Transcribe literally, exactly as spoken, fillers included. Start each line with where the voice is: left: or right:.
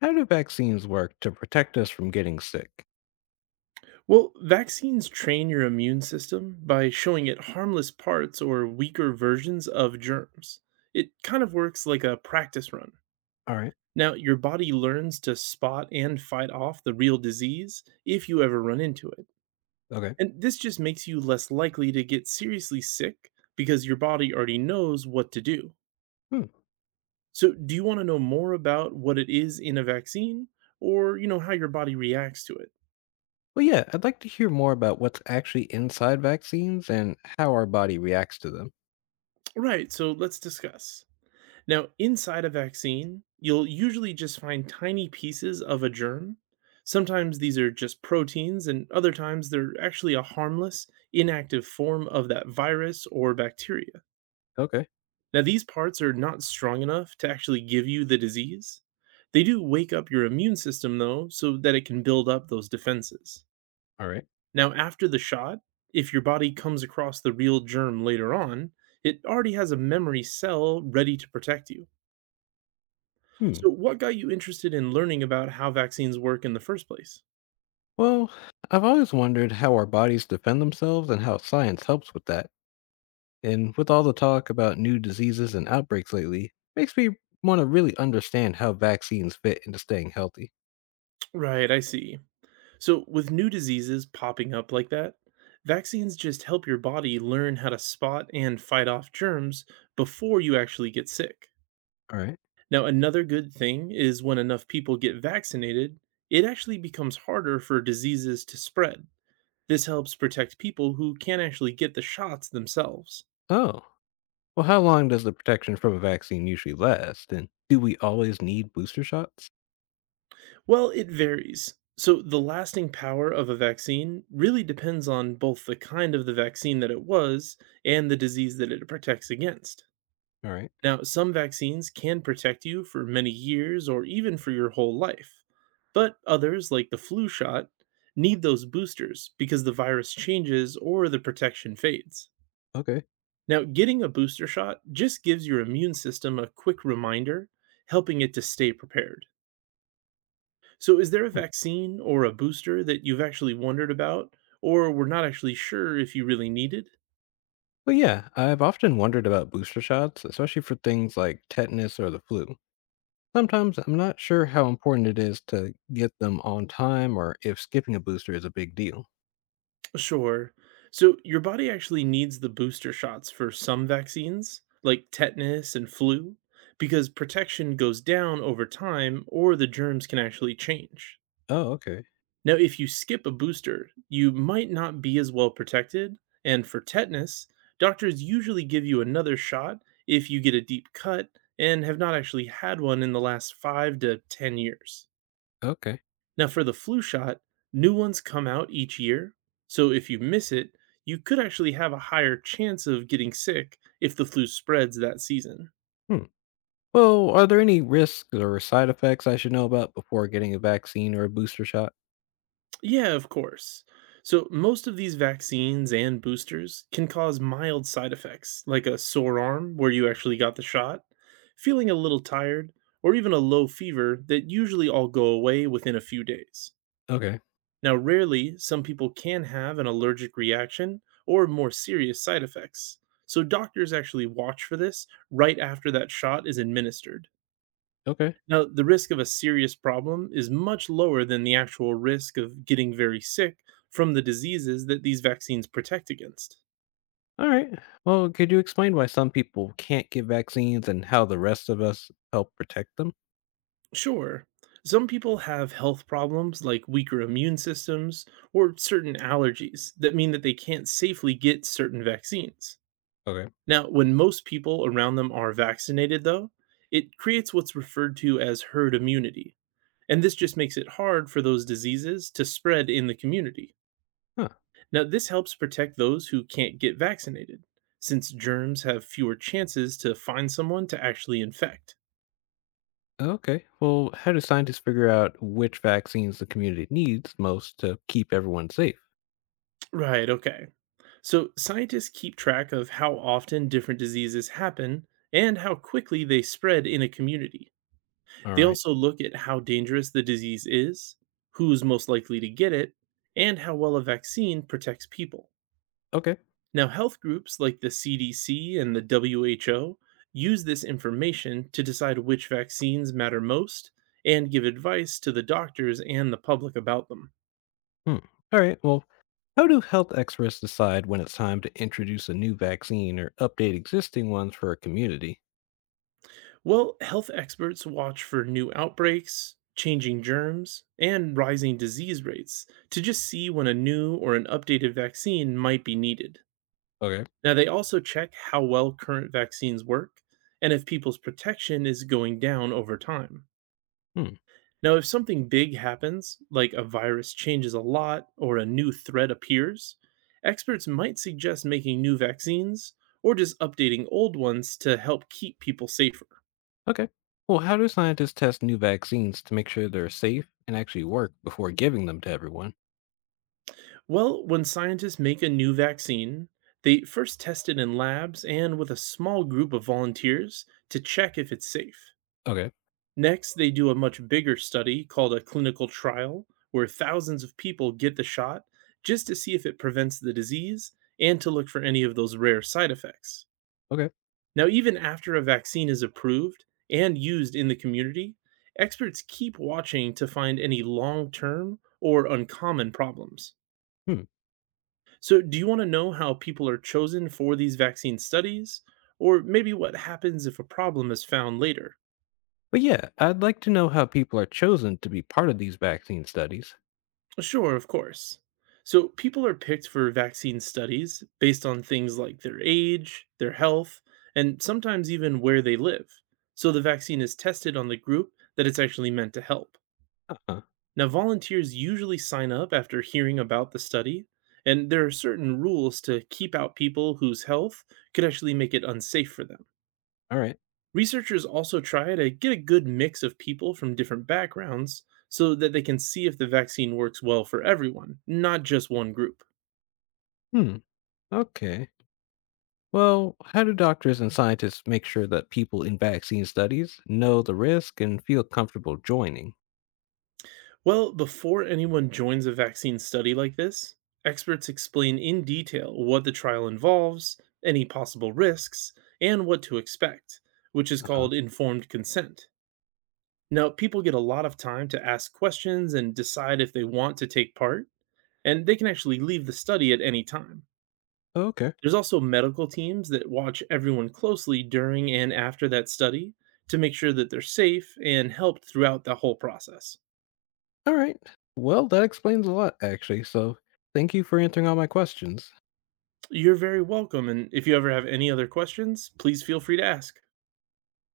left: How do vaccines work to protect us from getting sick?
right: Well, vaccines train your immune system by showing it harmless parts or weaker versions of germs. It kind of works like a practice run.
left: All right.
right: Now, your body learns to spot and fight off the real disease if you ever run into it.
left: Okay.
right: And this just makes you less likely to get seriously sick because your body already knows what to do.
left: Hmm.
right: So, do you want to know more about what it is in a vaccine or, you know, how your body reacts to it?
left: Well, yeah, I'd like to hear more about what's actually inside vaccines and how our body reacts to them.
right: Right, so let's discuss. Now, inside a vaccine, you'll usually just find tiny pieces of a germ. Sometimes these are just proteins, and other times they're actually a harmless, inactive form of that virus or bacteria.
left: Okay.
right: Now, these parts are not strong enough to actually give you the disease. They do wake up your immune system, though, so that it can build up those defenses.
left: All right.
right: Now, after the shot, if your body comes across the real germ later on, it already has a memory cell ready to protect you.
left: Hmm.
right: So, what got you interested in learning about how vaccines work in the first place?
left: Well, I've always wondered how our bodies defend themselves and how science helps with that. And with all the talk about new diseases and outbreaks lately, makes me want to really understand how vaccines fit into staying healthy.
right: Right, I see. So, with new diseases popping up like that, vaccines just help your body learn how to spot and fight off germs before you actually get sick.
left: All right.
right: Now, another good thing is when enough people get vaccinated, it actually becomes harder for diseases to spread. This helps protect people who can't actually get the shots themselves.
left: Oh, well, how long does the protection from a vaccine usually last? And do we always need booster shots?
right: Well, it varies. So, the lasting power of a vaccine really depends on both the kind of the vaccine that it was and the disease that it protects against.
left: All right.
right: Now, some vaccines can protect you for many years or even for your whole life, but others, like the flu shot, need those boosters because the virus changes or the protection fades.
left: Okay.
right: Now, getting a booster shot just gives your immune system a quick reminder, helping it to stay prepared. So, is there a
left: Hmm.
right: vaccine or a booster that you've actually wondered about, or were not actually sure if you really needed?
left: Well, yeah, I've often wondered about booster shots, especially for things like tetanus or the flu. Sometimes I'm not sure how important it is to get them on time or if skipping a booster is a big deal.
right: Sure. So, your body actually needs the booster shots for some vaccines, like tetanus and flu, because protection goes down over time or the germs can actually change.
left: Oh, okay.
right: Now, if you skip a booster, you might not be as well protected. And for tetanus, doctors usually give you another shot if you get a deep cut and have not actually had one in the last five to ten years.
left: Okay.
right: Now, for the flu shot, new ones come out each year. So if you miss it, you could actually have a higher chance of getting sick if the flu spreads that season.
left: Hmm. Well, are there any risks or side effects I should know about before getting a vaccine or a booster shot?
right: Yeah, of course. So, most of these vaccines and boosters can cause mild side effects, like a sore arm where you actually got the shot, feeling a little tired, or even a low fever that usually all go away within a few days.
left: Okay.
right: Now, rarely, some people can have an allergic reaction or more serious side effects. So, doctors actually watch for this right after that shot is administered.
left: Okay.
right: Now, the risk of a serious problem is much lower than the actual risk of getting very sick from the diseases that these vaccines protect against.
left: All right. Well, could you explain why some people can't get vaccines and how the rest of us help protect them?
right: Sure, some people have health problems like weaker immune systems or certain allergies that mean that they can't safely get certain vaccines.
left: Okay.
right: Now, when most people around them are vaccinated, though, it creates what's referred to as herd immunity. And this just makes it hard for those diseases to spread in the community. Now, this helps protect those who can't get vaccinated, since germs have fewer chances to find someone to actually infect.
left: Okay. Well, how do scientists figure out which vaccines the community needs most to keep everyone safe?
right: Right, okay. So, scientists keep track of how often different diseases happen and how quickly they spread in a community.
left: All
right: They
left: right.
right: also look at how dangerous the disease is, who's most likely to get it, and how well a vaccine protects people.
left: Okay.
right: Now, health groups like the C D C and the W H O use this information to decide which vaccines matter most and give advice to the doctors and the public about them.
left: Hmm. All right. Well, how do health experts decide when it's time to introduce a new vaccine or update existing ones for a community?
right: Well, health experts watch for new outbreaks, changing germs, and rising disease rates to just see when a new or an updated vaccine might be needed.
left: Okay.
right: Now, they also check how well current vaccines work and if people's protection is going down over time.
left: Hmm.
right: Now, if something big happens, like a virus changes a lot or a new threat appears, experts might suggest making new vaccines or just updating old ones to help keep people safer.
left: Okay. Well, how do scientists test new vaccines to make sure they're safe and actually work before giving them to everyone?
right: Well, when scientists make a new vaccine, they first test it in labs and with a small group of volunteers to check if it's safe.
left: Okay.
right: Next, they do a much bigger study called a clinical trial, where thousands of people get the shot just to see if it prevents the disease and to look for any of those rare side effects.
left: Okay.
right: Now, even after a vaccine is approved and used in the community, experts keep watching to find any long term or uncommon problems.
left: Hmm.
right: So, do you want to know how people are chosen for these vaccine studies? Or maybe what happens if a problem is found later?
left: But yeah, I'd like to know how people are chosen to be part of these vaccine studies.
right: Well, Sure, of course. So people are picked for vaccine studies based on things like their age, their health, and sometimes even where they live. So the vaccine is tested on the group that it's actually meant to help.
left: Uh-huh.
right: Now, volunteers usually sign up after hearing about the study, and there are certain rules to keep out people whose health could actually make it unsafe for them.
left: All right.
right: Researchers also try to get a good mix of people from different backgrounds so that they can see if the vaccine works well for everyone, not just one group.
left: Hmm. Okay. Well, how do doctors and scientists make sure that people in vaccine studies know the risk and feel comfortable joining?
right: Well, before anyone joins a vaccine study like this, experts explain in detail what the trial involves, any possible risks, and what to expect, which is
left: Uh huh.
right: called informed consent. Now, people get a lot of time to ask questions and decide if they want to take part, and they can actually leave the study at any time.
left: Okay.
right: There's also medical teams that watch everyone closely during and after that study to make sure that they're safe and helped throughout the whole process.
left: All right. Well, that explains a lot, actually. So thank you for answering all my questions.
right: You're very welcome, and if you ever have any other questions, please feel free to ask.